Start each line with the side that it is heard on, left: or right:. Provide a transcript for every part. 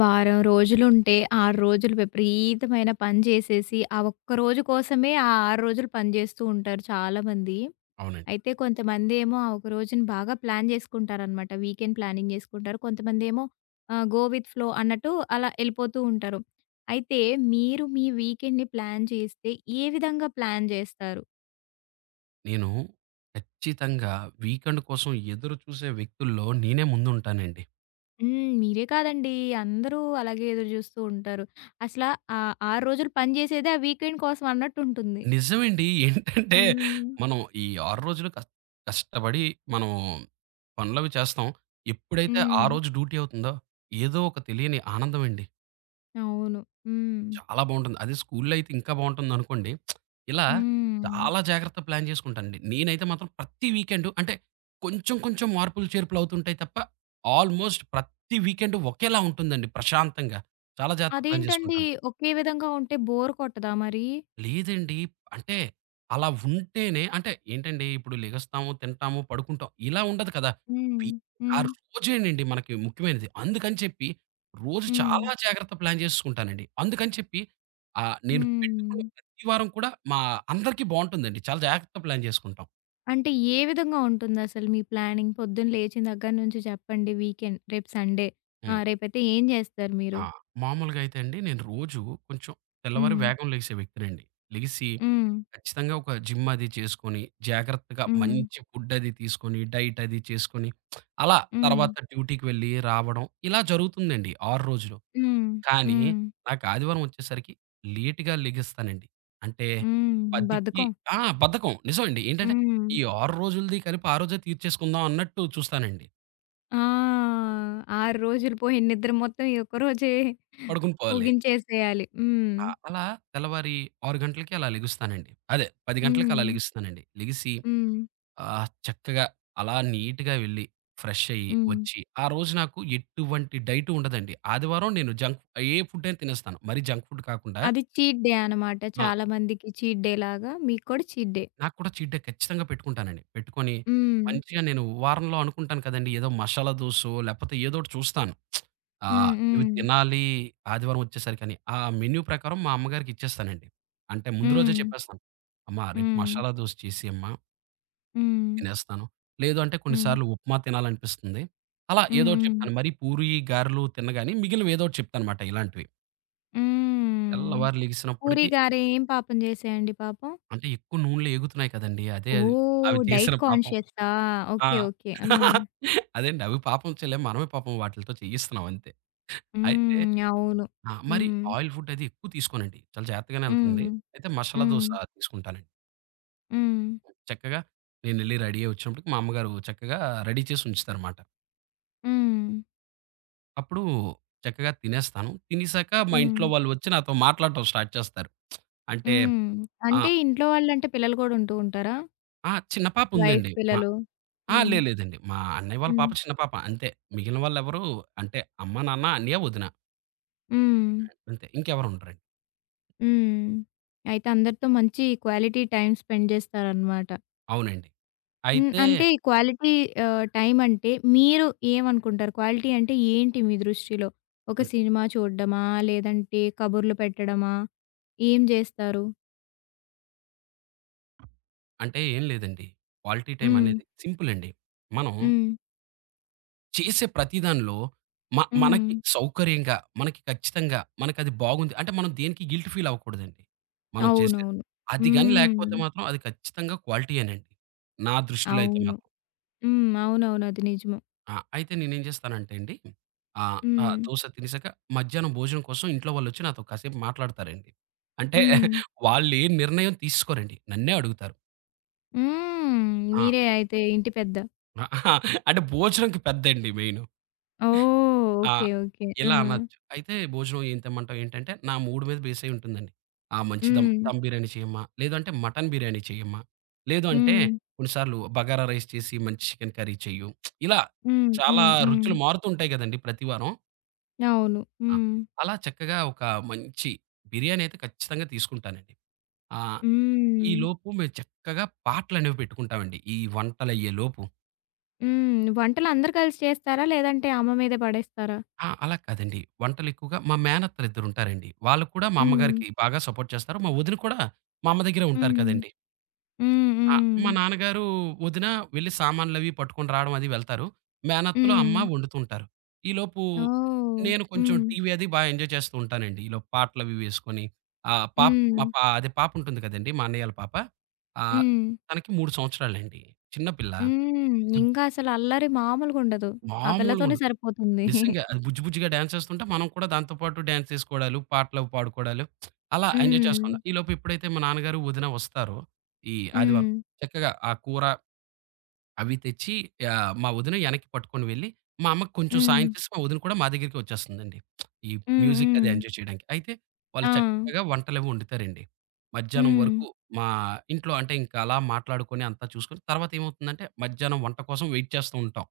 left: వారం రోజులుంటే, 6 రోజులు విపరీతమైన పని చేసేసి, ఆ ఒక్క రోజు కోసమే ఆ 6 రోజులు పని చేస్తూ ఉంటారు చాలామంది.
right: అవునండి.
left: అయితే కొంతమందేమో ఆ ఒక రోజుని బాగా ప్లాన్ చేసుకుంటారనమాట. వీకెండ్ ప్లానింగ్ చేసుకుంటారు. కొంతమందేమో గో విత్ ఫ్లో అన్నట్టు అలా ఎళ్ళిపోతూ ఉంటారు. అయితే మీరు మీ వీకెండ్‌ని ప్లాన్ చేస్తే ఏ విధంగా ప్లాన్ చేస్తారు?
right: నేను ఖచ్చితంగా వీకెండ్ కోసం ఎదురు చూసే వ్యక్తుల్లో నేనే ముందుంటానండి.
left: హ్మ్. మీరే కాదండి. అందరూ అలాగే ఎదురు చూస్తూ ఉంటారు. అసల ఆ 6 రోజులు పని చేసేదే ఆ వీకెండ్ కోసం అన్నట్టుంటుంది.
right: నిజమండి. ఏంటంటే
left: హ్మ్.
right: మనం ఈ 6 రోజులు కష్టపడి మనం పనులవి చేస్తాం. ఎప్పుడైతే ఆ
left: హ్మ్.
right: రోజు డ్యూటీ అవుతుందో ఏదో ఒక తెలియని ఆనందం అండి.
left: అవును. హ్మ్.
right: చాలా బావుంటుంది. అదే స్కూల్‌లో అయితే ఇంకా బావుంటుందనుకోండి. ఇలా
left: హ్మ్.
right: చాలా జాగ్రత్త ప్లాన్ చేసుకుంటానండి. నేనైతే మాత్రం ప్రతి వీకెండు అంటే కొంచెం కొంచెం మార్పులు చేర్పులు అవుతుంటాయి తప్ప ఆల్‌మోస్ట్ ప్రతి వీకెండ్ ఒకేలా ఉంటుందండి ప్రశాంతంగా. చాలా జాగ్రత్త ప్లాన్
left: అదేంటండి
right: చేసుకుంటాను.
left: ఒకే విధంగా ఉంటే బోర్ కొట్టదా మరి?
right: లేదండి. అంటే అలా ఉంటేనే అంటే ఏంటండి ఇప్పుడు లెగస్తాము, తింటాము, పడుకుంటాం. ఇలా ఉండదు కదా!
left: హ్మ్.
right: వి ఆ
left: హ్మ్.
right: రోజేనండి మనకి ముఖ్యమైనది. అందుకని చెప్పి రోజు
left: హ్మ్.
right: చాలా జాగ్రత్త ప్లాన్ చేసుకుంటానండి. అందుకని చెప్పి నేను పెట్టుకున్న
left: హ్మ్.
right: ప్రతి వారం కూడా మా అందరికీ బావుంటుందండి. చాలా జాగ్రత్త ప్లాన్ చేసుకుంటాం.
left: అంటే ఏ విధంగా ఉంటుందసలు మీ ప్లానింగ్? పొద్దున్న లేచిన దగ్గర నుంచి చెప్పండి వీకెండ్ రేపు సండే. ఆ!
right: హ్మ్.
left: రేపైతే ఏం చేస్తారు మీరు?
right: ఆ! మామూలుగా అయితే అండి నేను రోజు కొంచెం తెల్లవారి
left: హ్మ్.
right: వేగం లెగిసే వ్యక్తినండి. లెగిసి
left: హ్మ్.
right: ఖచ్చితంగా ఒక జిమ్ అది చేసుకొని, జాగ్రత్తగా
left: హ్మ్.
right: మంచి ఫుడ్ అది తీసుకొని, డైట్ అది చేసుకొని, అలా
left: హ్మ్.
right: తర్వాత డ్యూటీకి వెళ్ళి రావడం ఇలా జరుగుతుందండి 6 రోజులు.
left: హ్మ్.
right: కానీ
left: హ్మ్.
right: నాకు ఆదివారం వచ్చేసరికి లేట్‌గా లెగిస్తానండి. అంటే
left: హ్మ్.
right: 10కి
left: బద్ధకం.
right: బద్ధకం నిజమండి. ఏంటంటే
left: హ్మ్.
right: ఈ 6 రోజులది కలిపి ఆ రోజే తీర్చేసుకుందాం అన్నట్టు చూస్తానండి.
left: ఆ! 6 రోజులు పోయిన నిద్ర మొత్తం ఈ ఒక్కరోజే
right: పడుకుని పోవాలి.
left: ముగించేసేయాలి. హ్మ్.
right: అలా తెల్లవారి 6 గంటలకి అలా లెగుస్తానండి. అదే 10 గంటలకి అలా
left: హ్మ్.
right: లెగుస్తానండి. లెగిసి
left: హ్మ్.
right: ఆ! చక్కగా అలా నీట్‌గా వెళ్లి, ఫ్రెష్ అయ్యి,
left: హ్మ్.
right: వచ్చి ఆ రోజు నాకు ఎటువంటి డైట్ ఉండదండి. ఆదివారం నేను ఏ ఫుడ్ అయినా తినేస్తాను. మరి జంక్ ఫుడ్ కాకుండా
left: అది చీట్ డే అనమాట.
right: ఆ!
left: చాలా మందికి చీట్ డే లాగా మీకు కూడా చీట్ డే.
right: నాకు కూడా చీట్ డే ఖచ్చితంగా పెట్టుకుంటానండి. పెట్టుకొని
left: హ్మ్.
right: మంచిగా నేను వారంలో అనుకుంటాను కదండీ! ఏదో మసాలా దోసో లేకపోతే ఏదో ఒకటి చూస్తాను. ఆ!
left: హ్మ్.
right: ఇవి
left: హ్మ్.
right: తినాలి ఆదివారం వచ్చేసరికని. ఆ మెన్యూ ప్రకారం మా అమ్మగారికి ఇచ్చేస్తానండి. అంటే ముందు రోజే
left: హ్మ్.
right: చెప్పేస్తాను. అమ్మా రేపు
left: హ్మ్.
right: మసాలా దోస చేసేయమ్మా.
left: హ్మ్.
right: తినేస్తాను. లేదు అంటే కొన్ని
left: హ్మ్. హ్మ్.
right: సార్లు ఉప్మా తినాలనిపిస్తుంది. అలా ఏదోకటి
left: హ్మ్.
right: చెప్తాను. మరి పూరి, గారెలు తినగాని మిగిలినవి ఏదోకటి చెప్తానమాట ఇలాంటివి.
left: హ్మ్.
right: తెల్లవారి
left: పూరి
right: లెగిసినప్పటికి
left: గారు ఏం పాపం జేశాయండి పాపం?
right: అంటే ఎక్కువ నూనెలో ఏగుతున్నాయి కదండీ! అదే అది.
left: ఓహ్!
right: అవి చేసిన
left: డైట్
right: పాపం.
left: కాన్షియసా?
right: ఆ!
left: ఓకే. ఓకే. ఆ!
right: అదేండి. అవి పాపం చేయలేం. మనమే పాపం వాటిలతో చేయిస్తున్నాం అంతే. అయితే
left: హ్మ్. అవును.
right: మరి
left: హ్మ్.
right: ఆయిల్ ఫుడ్ అది ఎక్కువ తీసుకోనండి. చాలా జాగ్రత్తగానే
left: హ్మ్.
right: ఎళ్తుంది. అయితే మసాలా
left: హ్మ్.
right: దోస తీసుకుంటానండి.
left: హ్మ్.
right: చక్కగా నేనెళ్లి రెడీ అయ్యి వచ్చినప్పటికి మా అమ్మగారు చక్కగా రెడీ చేసి ఉంచుతారమాట.
left: హ్మ్.
right: అప్పుడు చక్కగా తినేస్తాను. తినేసాక మా
left: హ్మ్.
right: ఇంట్లో వాళ్ళు వచ్చి నాతో మాట్లాడటం స్టార్ట్ చేస్తారు. అంటే
left: హ్మ్. అంటే
right: ఆహ్,
left: ఇంట్లో వాళ్ళంటే పిల్లలు గూడా ఉంటూ ఉంటారా?
right: ఆ! చిన్న పాప
left: వయసు
right: ఉందండి. మా
left: పిల్లలు.
right: ఆ!
left: హ్మ్.
right: లే లేదండి. మా అన్నయ్య వాళ్ళ
left: హ్మ్.
right: పాప చిన్న పాప అంతే. మిగిలిన వాళ్ళెవరు అంటే అమ్మ, నాన్న, అన్నయ్య, వదిన
left: హ్మ్.
right: అంతే. ఇంకెవరు ఉండరండి.
left: హ్మ్. అయితే అందరితో మంచి క్వాలిటీ టైమ్ స్పెండ్ చేస్తారనమాట.
right: అవునండి.
left: హ్మ్.
right: అయితే
left: అంటే క్వాలిటీ టైమ్ అంటే మీరు ఏమనుకుంటారు? క్వాలిటీ అంటే ఏంటి మీ దృష్టిలో? ఒక
right: అం
left: సినిమా చూడ్డమా? లేదంటే కబుర్లు పెట్టడమా? ఏం జేస్తారు?
right: అంటే ఏం లేదండి. క్వాలిటీ టైమ్
left: హ్మ్.
right: అనేది సింపుల్ అండి. మనం
left: హ్మ్.
right: చేసే ప్రతి దానిలో
left: హ్మ్.
right: మనకి సౌకర్యంగా, మనకి ఖచ్చితంగా, మనకది బాగుంది అంటే మనం దేనికి గిల్ట్ ఫీల్ అవ్వకూడదండి. మనం చేసేది.
left: అవునవును.
right: అది గాని
left: హ్మ్.
right: లేకపోతే మాత్రం అది ఖచ్చితంగా క్వాలిటీయేనండి. నా దృష్టిలో అయితే
left: అవును.
right: మాత్రం.
left: హ్మ్. అవునవును. అది నిజము.
right: అయితే నేనేం చేస్తానంటే అండి ఆహ్, ఆహ్,
left: హ్మ్.
right: దోస తినేసాక మధ్యాహ్నం భోజనం కోసం ఇంట్లో వాళ్ళొచ్చి నాతో కాసేపు మాట్లాడతారండి. అంటే
left: హ్మ్.
right: వాళ్ళేం నిర్ణయం తీసుకోరండి. నన్నే అడుగుతారు.
left: హ్మ్.
right: ఆ!
left: మీరే అయితే ఇంటి పెద్ద.
right: ఆ, అంటే భోజనంకి పెద్దండి మెయిను.
left: ఓహ్!
right: ఆ!
left: ఓకే. ఓకే. ఆ!
right: ఇలా అనొచ్చు. అయితే భోజనం ఏం తెమ్మంటావు ఏంటంటే, నా మూడ్ మీద బేస్ అయ్యి ఉంటుందండి. మంచి దమ్
left: హ్మ్.
right: దమ్ బిర్యానీ చెయ్యమ్మా! లేదు అంటే మటన్ బిర్యానీ చెయ్యమ్మా! లేదు అంటే
left: హ్మ్.
right: కొన్ని సార్లు బగారా రైస్ చేసి మంచి చికెన్ కర్రీ చెయ్యు. ఇలా
left: హ్మ్.
right: చాలా
left: హ్మ్. హ్మ్.
right: రుచులు మారుతూ ఉంటాయి గదండీ ప్రతి వారం.
left: అవును.
right: ఆ!
left: హ్మ్.
right: అలా చక్కగా ఒక మంచి బిర్యానీ అయితే ఖచ్చితంగా తీసుకుంటానండి. ఆ!
left: హ్మ్.
right: ఈలోపు మేము చక్కగా పాటలనేవి పెట్టుకుంటామండి. ఈ వంటలయ్యేలోపు.
left: హ్మ్. వంటలు అందరూ కలిసి చేస్తారా? లేదంటే అమ్మ మీదే పడేస్తారా?
right: అలా కాదండి. వంటలెక్కువగా మా మేనత్తలిద్దరుంటారండి. వాళ్ళు కూడా మా
left: హ్మ్.
right: అమ్మగారికి బాగా సపోర్ట్ చేస్తారు. మా వదిన కూడా మా అమ్మ దగ్గరే ఉంటారు
left: హ్మ్.
right: కదండీ!
left: హ్మ్.
right: ఆ!
left: హ్మ్.
right: మా నాన్నగారు, వదిన వెళ్లి సామాన్లవి పట్టుకొని రావడం అది వెళ్తారు. మేనత్తలు, అమ్మ
left: హ్మ్.
right: వండుతుంటారు. ఈలోపు
left: ఓహ్!
right: నేను కొంచెం
left: హ్మ్.
right: టీవీ అది బా ఎంజాయ్ చేస్తూ ఉంటానండి. ఈలోపు పాటలవి వేసుకొని ఆహ్, పాప్
left: హ్మ్.
right: మా పా అదే పాపుంటుంది కదండీ! మా అన్నయ్యోళ్ళ పాప. ఆహ్,
left: హ్మ్.
right: తనకి 3 సంవత్సరాలండి. చిన్న పిల్ల.
left: హ్మ్.
right: బుద్
left: ఇంకా అసలు అల్లరి మామూలుగుండదు. ఆ పిల్లతోనే
right: మామూలుగుండదు.
left: సరిపోతుంది.
right: నిజంగా. అది బుజ్జి బుజ్జిగా డాన్స్ చేస్తుంటే, మనం కూడా దాంతో పాటు డాన్స్ చేసుకోవడాలు, పాటలవి పాడుకోవడాలు, అలా ఎంజాయ్
left: హ్మ్.
right: చేస్తున్నాం. ఈలోపు ఎప్పుడైతే మా నాన్నగారు, వదిన వస్తారో, ఈ ఆదివారం
left: హ్మ్.
right: చక్కగా ఆ కూర అవి తెచ్చి మా వదిన ఎనక్కి పట్టుకొని వెళ్ళి, మా అమ్మకి కొంచెం
left: హ్మ్.
right: సాయం చేసి, మా వదిన కూడా మా దగ్గరికి వచ్చేస్తుందండి. ఈ
left: హ్మ్.
right: మ్యూజిక్ అది
left: హ్మ్.
right: ఎంజాయ్ చేయడానికి. అయితే
left: ఆ!
right: వాళ్ళు చక్కగా వంటలవి వండుతారండి. మధ్యాహ్నం
left: హ్మ్.
right: వరకు మా ఇంట్లో అంటే, ఇంకా అలా మాట్లాడుకొని, అంతా చూసుకొని తర్వాత ఏమవుతుందంటే, మధ్యాహ్నం వంట కోసం వెయిట్ చేస్తూ ఉంటాం.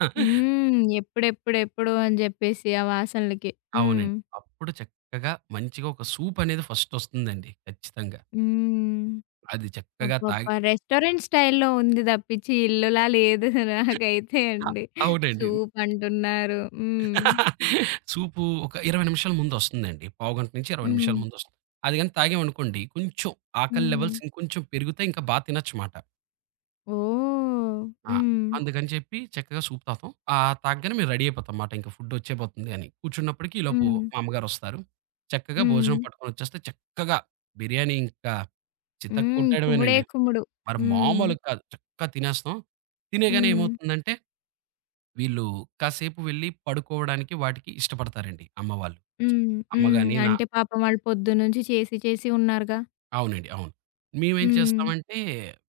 left: హ్మ్. ఎప్పుడెప్పుడెప్పుడు అని జెప్పేసి ఆ వాసనలకి. హ్మ్.
right: అవునండి. అప్పుడు చక్కగా మంచిగా ఒక సూప్ అనేది ఫస్ట్ ఒస్తుందండి ఖచ్చితంగా.
left: హ్మ్.
right: అది చక్కగా తాగి
left: అబ్బబ్బా! రెస్టారెంట్ స్టైల్‌లో ఉంది తప్పించి ఇల్లులా లేదు నాకైతే
right: అ
left: అండి.
right: అవునండి.
left: సూప్ అంటున్నారు. హ్మ్.
right: సూపు ఒక 20 నిమిషాల ముందొస్తుందండి. పావుగంట నుంచి 20
left: హ్మ్.
right: నిమిషాల ముందొస్తుంది. అది గాని తాగామనుకోండి కొంచెం ఆకలి
left: హ్మ్.
right: లెవెల్స్ ఇంకొంచెం పెరిగితే ఇంకా బా తినొచ్చుమాట.
left: ఓహ్!
right: ఆ!
left: హ్మ్.
right: అందుకని చెప్పి చక్కగా సూప్ తాగుతాం. తాగగానే మేము రెడీ అయిపోతాంమాట. ఇంక ఫుడొచ్చేపోతుంది అని. కూర్చున్నప్పటికి ఈలోపు
left: హ్మ్.
right: మా అమ్మగారొస్తారు. చక్కగా
left: హ్మ్.
right: భోజనం పట్టుకొనొచ్చేస్తే చక్కగా బిర్యానీ ఇంకా
left: హ్మ్. కుమ్ముడే
right: చితక్కొట్టేయడమేనండి.
left: కుమ్ముడు.
right: మరి
left: హ్మ్.
right: మామూలుగా కాదు. చక్కగా తినేస్తాం. తినేయగానే
left: హ్మ్.
right: ఏమవుతుందంటే, వీళ్ళు కాసేపు వెళ్లి పడుకోవడానికి వాటికి ఇష్టపడతారండి అమ్మ వాళ్ళు.
left: హ్మ్.
right: అమ్మ
left: హ్మ్.
right: గాని నా
left: అంటే పాపం వాళ్ళు పొద్దున్నుంచి చేసి చేసి ఉన్నారుగా.
right: అవునండి. అవును. మేమేం
left: హ్మ్.
right: చేస్తామంటే,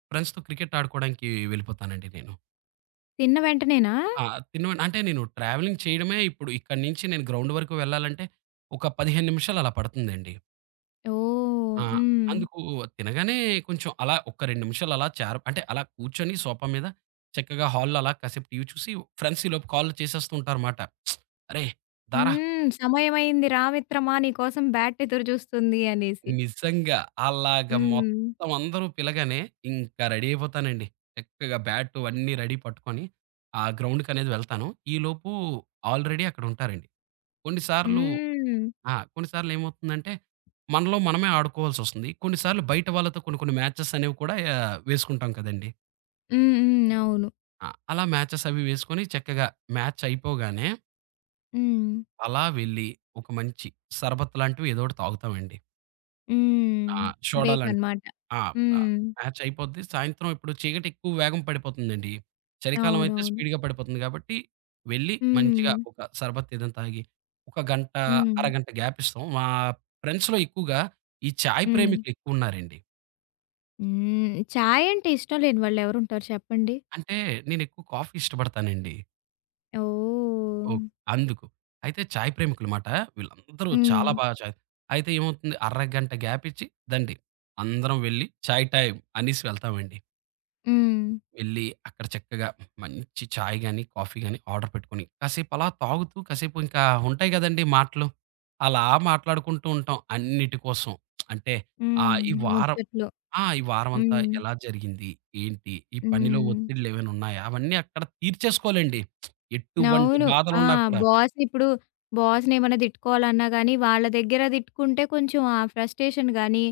right: ఫ్రెండ్స్‌తో క్రికెట్ ఆడుకోవడానికి వెళ్ళిపోతానండి నేను.
left: తిన్న వెంటనేనా?
right: ఆ! తినవండి అంటే నేను ట్రావెలింగ్ చేయడమే ఇప్పుడు ఇక్కడి నుంచి నేను గ్రౌండ్ వరకు వెళ్ళాలంటే, ఒక 15 నిమిషాలు అలా పడుతుందండి.
left: ఓహ్!
right: ఆ!
left: హ్మ్.
right: అందుకు తినగానే కొంచెం అలా ఒక 2 నిమిషాలు అలా చారు అంటే అలా కూర్చొని సోఫా మీద చక్కగా హాల్‌లో అలా కాసేపు టీవీ చూసి ఫ్రెండ్స్ ఈలోపు కాల్లు చేసేస్తూ ఉంటారుమాట. "అరేయ్! దారా"
left: హ్మ్. సమయమైంది రా మిత్రమా నీ కోసం బ్యాట్ ఎదురు చూస్తుంది అనేసి.
right: నిజంగా అలాగ
left: హ్మ్.
right: మొత్తం అందరూ పిలగానే ఇంకా రెడీ అయిపోతానండి. చక్కగా బ్యాటు అన్నీ రెడీ పట్టుకొని ఆ గ్రౌండ్‌కనేది వెళ్తాను. ఈలోపు ఆల్రెడీ అక్కడుంటారండి. కొన్నిసార్లు
left: హ్మ్.
right: కొన్నిసార్లు ఏమవుతుందంటే మనలో మనమే ఆడుకోవాల్సొస్తుంది. కొన్నిసార్లు బయట వాళ్ళతో కొన్ని కొన్ని మ్యాచెస్ అనేవి కూడా వేసుకుంటాం కదండీ!
left: హ్మ్. హ్మ్. అవును.
right: అలా మ్యాచెస్ అవి వేసుకొని చక్కగా మ్యాచ్ అయిపోగానే
left: హ్మ్.
right: అలా వెళ్ళి ఒక మంచి షర్బత్ లాంటివి ఏదో ఒకటి తాగుతామండి.
left: హ్మ్.
right: ఆ! సోడా
left: బ్రేక్
right: లాంటివి.
left: అన్నమాట.
right: ఆ! ఆ!
left: హ్మ్.
right: మ్యాచ్ అయిపోద్ది. సాయంత్రం ఇప్పుడు చీకటి ఎక్కువ వేగం పడిపోతుందండి. చలికాలం అయితే
left: అవునవును.
right: స్పీడ్‌గా పడిపోతుంది కాబట్టి వెళ్ళి మంచిగా
left: హ్మ్.
right: ఒక షర్బత్ ఏదైనా తాగి ఒక గంట,
left: హ్మ్.
right: అరగంట గ్యాప్ ఇస్తాం. మా ఫ్రెండ్స్‌లో ఎక్కువగా ఈ చాయ్
left: హ్మ్.
right: ప్రేమికులు ఎక్కువ ఉన్నారండి.
left: హ్మ్. చాయ్ అంటే ఇష్టం లేని వాళ్ళు ఎవరుంటారు చెప్పండి?
right: అంటే నేను ఎక్కువ కాఫీ ఇష్టపడతానండి.
left: ఓహ్!
right: ఓహ్! అందుకు. అయితే చాయ్ ప్రేమికులమాట. వీళ్ళందరూ
left: హ్మ్.
right: చాలా బాగా చాయ్ అయితే ఏమవుతుంది అరగంట గ్యాప్ ఇచ్చి దండి. అందరం వెళ్లి చాయ్ టైమ్ అనేసి వెళ్తామండి.
left: హ్మ్.
right: వెళ్లి అక్కడ చక్కగా మంచి చాయ్ గాని, కాఫీ గాని ఆర్డర్ పెట్టుకొని కాసేపు అలా తాగుతూ కాసేపు ఇంకా ఉంటాయి గదండీ మాటలు. అలా మాట్లాడుకుంటూ ఉంటాం అన్నిటి కోసం. అంటే
left: హ్మ్.
right: ఈ వారం
left: ముచ్చట్లు.
right: ఈ వారమంతా
left: హ్మ్.
right: ఎలా జరిగింది? ఏంటి? ఈ పనిలో
left: హ్మ్.
right: ఒత్తిడిలేమైనా ఉన్నాయా? అవన్నీ అక్కడ తీర్చేసుకోవాలండి. ఎటువంటి
left: అవును. ఆ!
right: బాధలున్నా కూడా.
left: బాస్ ఇప్పుడు బాస్‌నేమన్నా తిట్టుకోవాలన్నా గానీ, వాళ్ళ దగ్గర తిట్టుకుంటే కొంచెం ఆ ఫ్రస్ట్రేషన్ గానీ,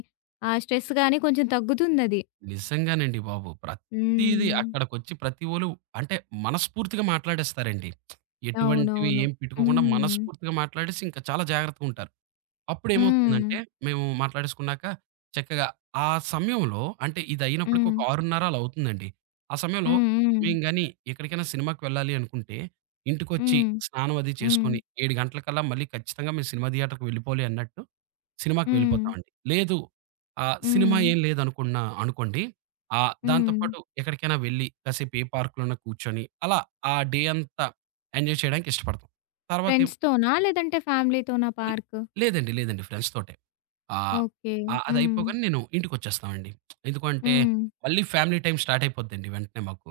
left: ఆ స్ట్రెస్ గానీ కొంచెం తగ్గుతుందది.
right: నిజంగానండి బాబు. ప్రతీదీ
left: హ్మ్.
right: అక్కడికొచ్చి ప్రతి ఒలు అంటే మనస్ఫూర్తిగా మాట్లాడేస్తారండి. ఎటువంటివి
left: అవునవును.
right: ఏం పెట్టుకోకుండా
left: హ్మ్.
right: మనస్ఫూర్తిగా మాట్లాడేసి ఇంకా చాలా జాగ్రత్తగుంటారు.
left: హ్మ్.
right: అప్పుడేమవుతుందంటే, మేము మాట్లాడేసుకున్నాక చక్కగా ఆ సమయంలో అంటే ఇదయినప్పటికి
left: హ్మ్.
right: ఒక 6:30 అలా అవుతుందండి. ఆ సమయంలో
left: హ్మ్. హ్మ్.
right: మేము గాని ఎక్కడికైనా సినిమాకి వెళ్ళాలి అనుకుంటే, ఇంటికొచ్చి
left: హ్మ్.
right: స్నానం అది
left: హ్మ్.
right: చేసుకొని 7 గంటలకల్లా మళ్ళీ ఖచ్చితంగా మేము సినిమా థియేటర్‌కి వెళ్ళిపోవాలి అన్నట్టు సినిమాకి
left: హ్మ్.
right: వెళ్ళిపోతామండి. లేదు సినిమా
left: హ్మ్.
right: ఏం లేదనుకున్నా అనుకోండి, దాంతో
left: హ్మ్.
right: పాటు ఎక్కడికైనా వెళ్ళి కాసేపు ఏ పార్క్‌లోనా కూర్చొని అలా ఆ డే అంతా ఎంజాయ్ చేయడానికి ఇష్టపడతాం. తర్వాత
left: ఫ్రెండ్స్‌తోనా? లేదంటే ఫ్యామిలీతోనా
right: లే
left: పార్కు?
right: లేదండి. లేదండి. ఫ్రెండ్స్ తోటే. ఆహ్,
left: ఓకే.
right: ఆహ్,
left: హ్మ్.
right: అదయిపోగానే నేను ఇంటికొచ్చేస్తామండి. ఎందుకంటే
left: హ్మ్.
right: మళ్ళీ ఫ్యామిలీ టైమ్ స్టార్ట్ అయిపోద్దండి వెంటనే మాకు.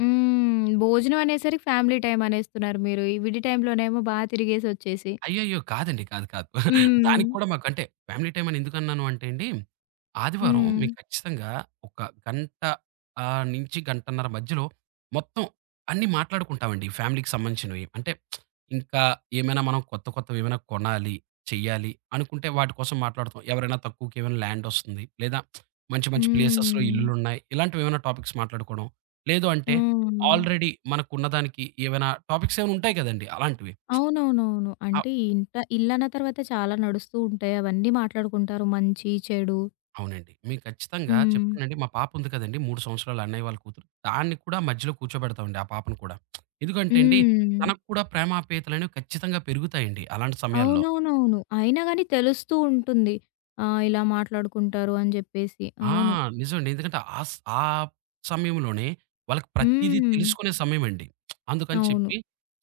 left: హ్మ్. భోజనం అనేసరికి ఫ్యామిలీ టైమ్ అనేస్తున్నారు మీరు. ఈ విడి టైమ్‌లోనేమో బా తిరిగేసొచ్చేసి.
right: అయ్యయ్యో! కాదండి. కాదు. కాదు.
left: హ్మ్.
right: దానికి కూడా మాకంటే ఫ్యామిలీ టైమ్ అని ఎందుకన్నాను అంటే అండి, ఆదివారం
left: హ్మ్.
right: మీకు ఖచ్చితంగా ఒక గంట నుంచి గంటన్నర మధ్యలో మొత్తం అన్నీ మాట్లాడుకుంటామండి ఫ్యామిలీకి సంబంధించినవి. అంటే ఇంకా ఏమైనా మనం కొత్త కొత్తవేమైనా కొనాలి, చెయ్యాలి అనుకుంటే వాటి కోసం మాట్లాడుతాం. ఎవరైనా తక్కువకి ఏమైనా ల్యాండ్ ఒస్తుంది. లేదా మంచి మంచి ప్లేసెస్‌లో
left: హ్మ్.
right: ఇల్లులున్నాయి. ఇలాంటివేమైనా టాపిక్స్ మాట్లాడుకోవడం. లేదు అంటే
left: హ్మ్.
right: ఆల్రెడీ మనకున్నదానికి ఏవైనా టాపిక్స్ ఏమైనా ఉంటాయి కదండీ! అలాంటివి.
left: అవునవునవును.
right: ఆ
left: అంటే ఇల్లన్న తర్వాత చాలా నడుస్తూ ఉంటాయి. అవన్నీ మాట్లాడుకుంటారు. మంచి, చెడు.
right: అవునండి. మీకు ఖచ్చితంగా
left: హ్మ్.
right: చెప్తానండి. మా పాప ఉంది కదండీ! 3 సంవత్సరాలు అన్నయ్య వాళ్ళ కూతురు. దాన్ని కూడా మధ్యలో కూర్చోబెడతామండి ఆ పాపను కూడా. ఎందుకంటే అండి,
left: హ్మ్.
right: తనకు కూడా ప్రేమాప్యాయతలనేవి ఖచ్చితంగా పెరుగుతాయండి అలాంటి సమయాల్లో.
left: అవునవునవును. అయినా గాని తెలుస్తూ ఉంటుంది. ఆ! ఇలా మాట్లాడుకుంటారు అని జెప్పేసి.
right: ఆ!
left: అవును.
right: నిజమండి. ఎందుకంటే ఆ సమయంలోనే వాళ్ళకి ప్రతీదీ
left: హ్మ్.
right: తెలుసుకునే సమయమండి. అందుకని
left: అవును.
right: చెప్పి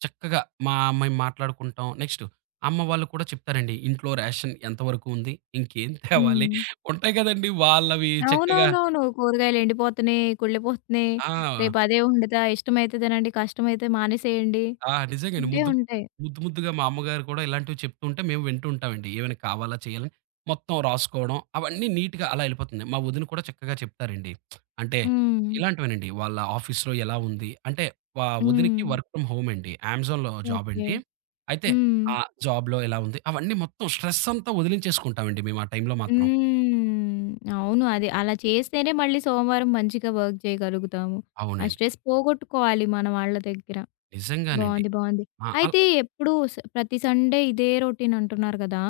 right: చక్కగా మా మేము మాట్లాడుకుంటాం. నెక్స్ట్ అమ్మ వాళ్ళు కూడా చెప్తారండి. ఇంట్లో రేషన్ ఎంతవరకు ఉంది? ఇంకేం తేవాలి?
left: హ్మ్.
right: ఉంటాయి కదండీ! వాళ్ళవి చక్కగా
left: అవునవునవును. కూరగాయలు ఎండిపోతున్నాయి, కుళ్ళిపోతున్నాయి.
right: ఆ!
left: రేపు అదే వండుతా. ఇష్టమైతే తినండి, కష్టమైతే మానేసేయండి.
right: ఆ! నిజంగానే.
left: ఉంటే ఉంటాయి.
right: ముద్దు ముద్దుగా మా అమ్మగారు కూడా ఇలాంటివి చెప్తూ ఉంటే మేము వింటూ ఉంటామండి. ఏమైనా కావాలా? చేయాలని మొత్తం రాసుకోవడం అవన్నీ నీట్‌గా అలా ఎళ్ళిపోతుంది. మా వదిన కూడా చక్కగా చెప్తారండి. అంటే
left: హ్మ్.
right: ఇలాంటివేనండి. వాళ్ళ ఆఫీస్‌లో ఎలా ఉంది? అంటే
left: హ్మ్.
right: వదినకి వర్క్ ఫ్రమ్ హోమ్ అండి. అమెజాన్‌లో జాబ్
left: ఓకే.
right: అండి. అయితే
left: హ్మ్.
right: ఆ జాబ్‌లో ఎలా ఉంది? అవన్నీ మొత్తం స్ట్రెస్ అంతా వదిలించేసుకుంటామండి మేము ఆ టైంలో మాత్రం.
left: హ్మ్. అవును. అది అలా చేస్తేనే మళ్ళీ సోమవారం మంచిగా వర్క్ చేయగలుగుతాము. ఆ
right: అవునండి.
left: స్ట్రెస్ పోగొట్టుకోవాలి మన వాళ్ళ దగ్గర.
right: నిజంగానండి.
left: బావుంది. బావుంది.
right: ఆ! అల్
left: అయితే ఎప్పుడు ప్రతి సండే ఇదే రొటీన్ అంటున్నారు కదా!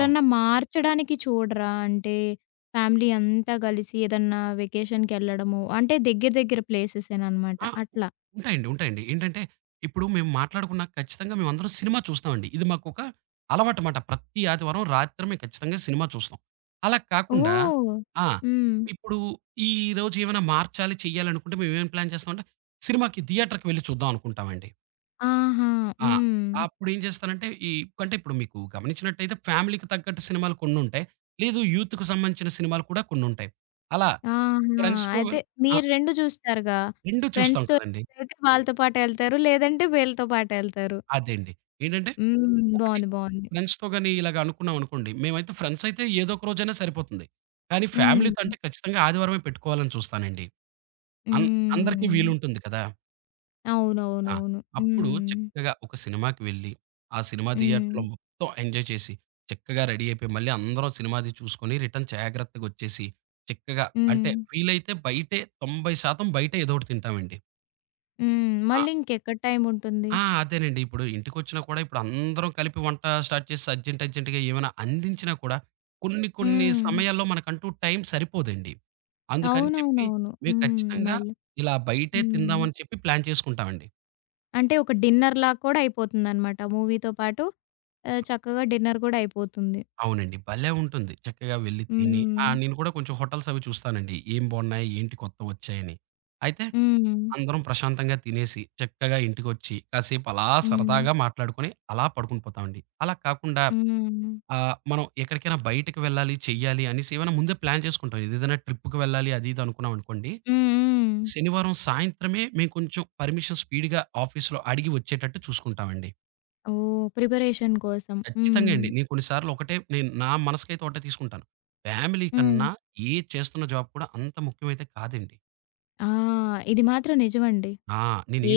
right: అవును.
left: మార్చడానికి చూడరా? అంటే ఫ్యామిలీ అంతా కలిసి ఏదన్నా వెకేషన్‌కెళ్ళడము అంటే దగ్గర దగ్గర ప్లేసెసేననమాట
right: ఆ!
left: అట్లా.
right: ఉంటాయండి. ఉంటాయండి. ఏంటంటే, ఇప్పుడు మేము మాట్లాడుకున్నాక ఖచ్చితంగా మేమందరం సినిమా చూస్తామండి. ఇది మాకొక అలవాటమాట. ప్రతి ఆదివారం రాత్రి మేము ఖచ్చితంగా సినిమా చూస్తాం. అలా కాకుండా
left: ఓహ్!
right: ఆ!
left: హ్మ్.
right: ఇప్పుడు ఈరోజు ఏమైనా మార్చాలి, చేయాలనుకుంటే మేమేం ప్లాన్ చేస్తామంటే, సినిమాకి థియేటర్‌కి వెళ్లి చూద్దాం అనుకుంటామండి.
left: ఆహా!
right: ఆ!
left: హ్మ్.
right: అప్పుడేం చేస్తానంటే, అంటే ఇప్పుడు మీకు గమనించినట్టయితే ఫ్యామిలీకి తగ్గట్టు సినిమాలు కొన్నుంటాయి. లేదు యూత్‌కి సంబంధించిన సినిమాలు కూడా కొన్నుంటాయి. అలా
left: ఆహా!
right: ఫ్రెండ్స్‌తో
left: అయితే
right: వెళ్ ఆ!
left: మీరు 2 చూస్తారుగా.
right: 2 చూస్తాం
left: ఫ్రెండ్స్‌తో
right: కదండీ.
left: అయితే వాళ్ళతో పాటెళ్తారు. లేదంటే వీళ్ళతో పాటెళ్తారు.
right: అదే అండి. ఏంటంటే
left: హ్మ్.
right: ఒకటి
left: బావుంది. బావుంది.
right: ఫ్రెండ్స్‌తో గాని ఇలాగ అనుకున్నామనుకోండి. మేమైతే ఫ్రెండ్స్ అయితే ఏదో ఒక రోజైనా సరిపోతుంది. కానీ ఫ్యామిలీతో
left: హ్మ్.
right: అంటే ఖచ్చితంగా ఆదివారమే పెట్టుకోవాలని చూస్తానండి. అన్ అందరికీ
left: హ్మ్.
right: వీలుంటుంది కదా! ఆ!
left: అవునవునవును.
right: అప్పుడు
left: హ్మ్.
right: చక్కగా ఒక సినిమాకి వెళ్ళి, ఆ సినిమా
left: హ్మ్.
right: థియేటర్‌లో మొత్తం ఎంజాయ్ చేసి, చక్కగా రెడీ అయిపోయి, మళ్ళీ అందరం సినిమాది చూసుకొని రిటర్న్ జాగ్రత్తగొచ్చేసి, చక్కగా అంటే
left: హ్మ్.
right: వీలైతే బయటే 90% బయటే ఏదో ఒకటి తింటామండి.
left: హ్మ్. మళ్ళీ ఇంకెక్కడ టైముంటుంది?
right: అదేనండి. ఇప్పుడు ఇంటికొచ్చినా కూడా ఇప్పుడు అందరం కలిపి వంట స్టార్ట్ చేసి అర్జెంట్ అర్జెంట్‌గా ఏమైనా అందించినా కూడా కొన్ని కొన్ని
left: హ్మ్.
right: సమయాల్లో మనకంటూ టైం సరిపోదండి. అందుకని చెప్పి
left: అవునవునవును.
right: మేము
left: హ్మ్.
right: ఖచ్చితంగా
left: మళ్ళీ.
right: ఇలా బయటే
left: హ్మ్.
right: తిందామని చెప్పి ప్లాన్ చేసుకుంటామండి.
left: అంటే ఒక డిన్నర్‌లా కూడా అయిపోతుందనమాట. మూవీతో పాటు చక్కగా డిన్నర్ కూడా అయిపోతుంది.
right: అవునండి. భలే ఉంటుంది. చక్కగా వెళ్లి తిని
left: హ్మ్.
right: నేను కూడా కొంచెం హోటల్స్ అవి చూస్తానండి. ఏం బాగున్నాయి? ఏంటి కొత్తవొచ్చాయని? అయితే
left: హ్మ్.
right: అందరం ప్రశాంతంగా తినేసి చక్కగా ఇంటికొచ్చి కాసేపు అలా
left: హ్మ్.
right: సరదాగా మాట్లాడుకొని అలా పడుకొని పోతామండి. అలా కాకుండా
left: హ్మ్.
right: మనం ఎక్కడికైనా బయటకి వెళ్ళాలి, చెయ్యాలి అనేసి ఏమైనా ముందే ప్లాన్ చేసుకుంటాం. ఇది ఏదైనా ట్రిప్‌కి వెళ్ళాలి అది ఇది అనుకున్నామనుకోండి.
left: హ్మ్. హ్మ్.
right: శనివారం సాయంత్రమే మేము కొంచెం పర్మిషన్ స్పీడ్‌గా ఆఫీస్‌లో అడిగి వచ్చేటట్టు చూసుకుంటామండి.
left: ఓహ్! ప్రిపరేషన్ కోసం. హ్మ్.
right: ఖచ్చితంగా అండి. నేను కొన్ని సార్లు ఒకటే నేను నా మనసుకైతే ఒకటే తీసుకుంటాను. ఫ్యామిలీ
left: హ్మ్.
right: కన్నా ఏ చేస్తున్న జాబ్ కూడా అంత ముఖ్యమైతే కాదండి.
left: ఆ! ఇది మాత్రం నిజమండి.
right: ఆ!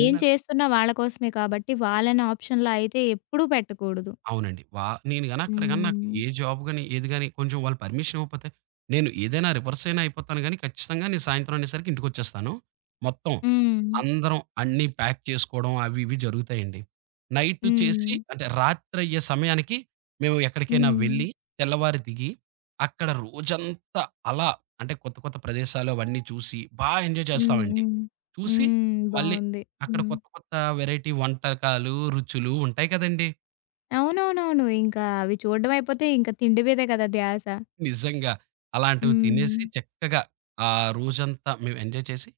left: ఏం చేస్తున్నా వాళ్ళ కోసమే కాబట్టి వాళ్ళని ఆప్షన్‌లో అయితే ఎప్పుడూ పెట్టకూడదు.
right: అవునండి. నేను గాని అక్కడ గాని నాకు
left: హ్మ్.
right: ఏ జాబ్ గాని, ఏది గాని కొంచెం వాళ్ళు పర్మిషన్ ఇవ్వకపోతే నేను ఏదైనా రివర్స్ అయినా అయిపోతాను గాని ఖచ్చితంగా నేను సాయంత్రం అనేసరికి ఇంటికొచ్చేస్తాను. మొత్తం
left: హ్మ్.
right: అందరం అన్నీ ప్యాక్ చేసుకోవడం అవి ఇవి జరుగుతాయండి. నైట్
left: హ్మ్.
right: చేసి అంటే రాత్రయ్యే సమయానికి మేము ఎక్కడికైనా
left: హ్మ్.
right: వెళ్ళి తెల్లవారి దిగి అక్కడ రోజంతా అలా అంటే కొత్త కొత్త ప్రదేశాలు అవన్నీ చూసి బా ఎంజాయ్
left: హ్మ్.
right: చేస్తామండి.
left: హ్మ్.
right: చూసి
left: హ్మ్.
right: మళ్ళీ
left: బావుంది.
right: అక్కడ
left: హ్మ్.
right: కొత్త కొత్త వేరైటీ వంటకాలు, రుచులు ఉంటాయి కదండీ!
left: అవునవునవును. ఇంకా అవి చూడడం అయిపోతే ఇంకా తిండి మీదే కదా ధ్యాస.
right: నిజంగా. అలాంటివి తినేసి
left: హ్మ్.
right: చక్కగా ఆ రోజంతా మేము ఎంజాయ్ చేసి,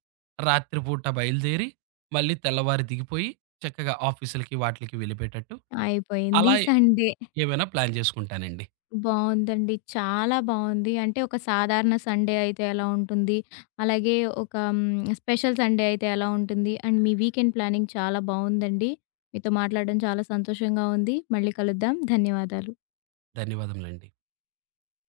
right: రాత్రిపూట బయలుదేరి, మళ్ళీ తెల్లవారి దిగిపోయి, చక్కగా ఆఫీసులకి వాటిలకి వెళ్ళిపోయేటట్టు
left: అయిపోయింది
right: అలా
left: సండే.
right: ఏమైనా ప్లాన్ చేసుకుంటానండి.
left: బావుందండి. చాలా బావుంది. అంటే ఒక సాధారణ సండే అయితే ఎలా ఉంటుంది? అలాగే ఒక స్పెషల్ సండే అయితే ఎలా ఉంటుంది? అండ్ మీ వీకెండ్ ప్లానింగ్ చాలా బావుందండి. మీతో మాట్లాడడం చాలా సంతోషంగా ఉంది. మళ్ళీ కలుద్దాం. ధన్యవాదాలు.
right: ధన్యవాదములండి.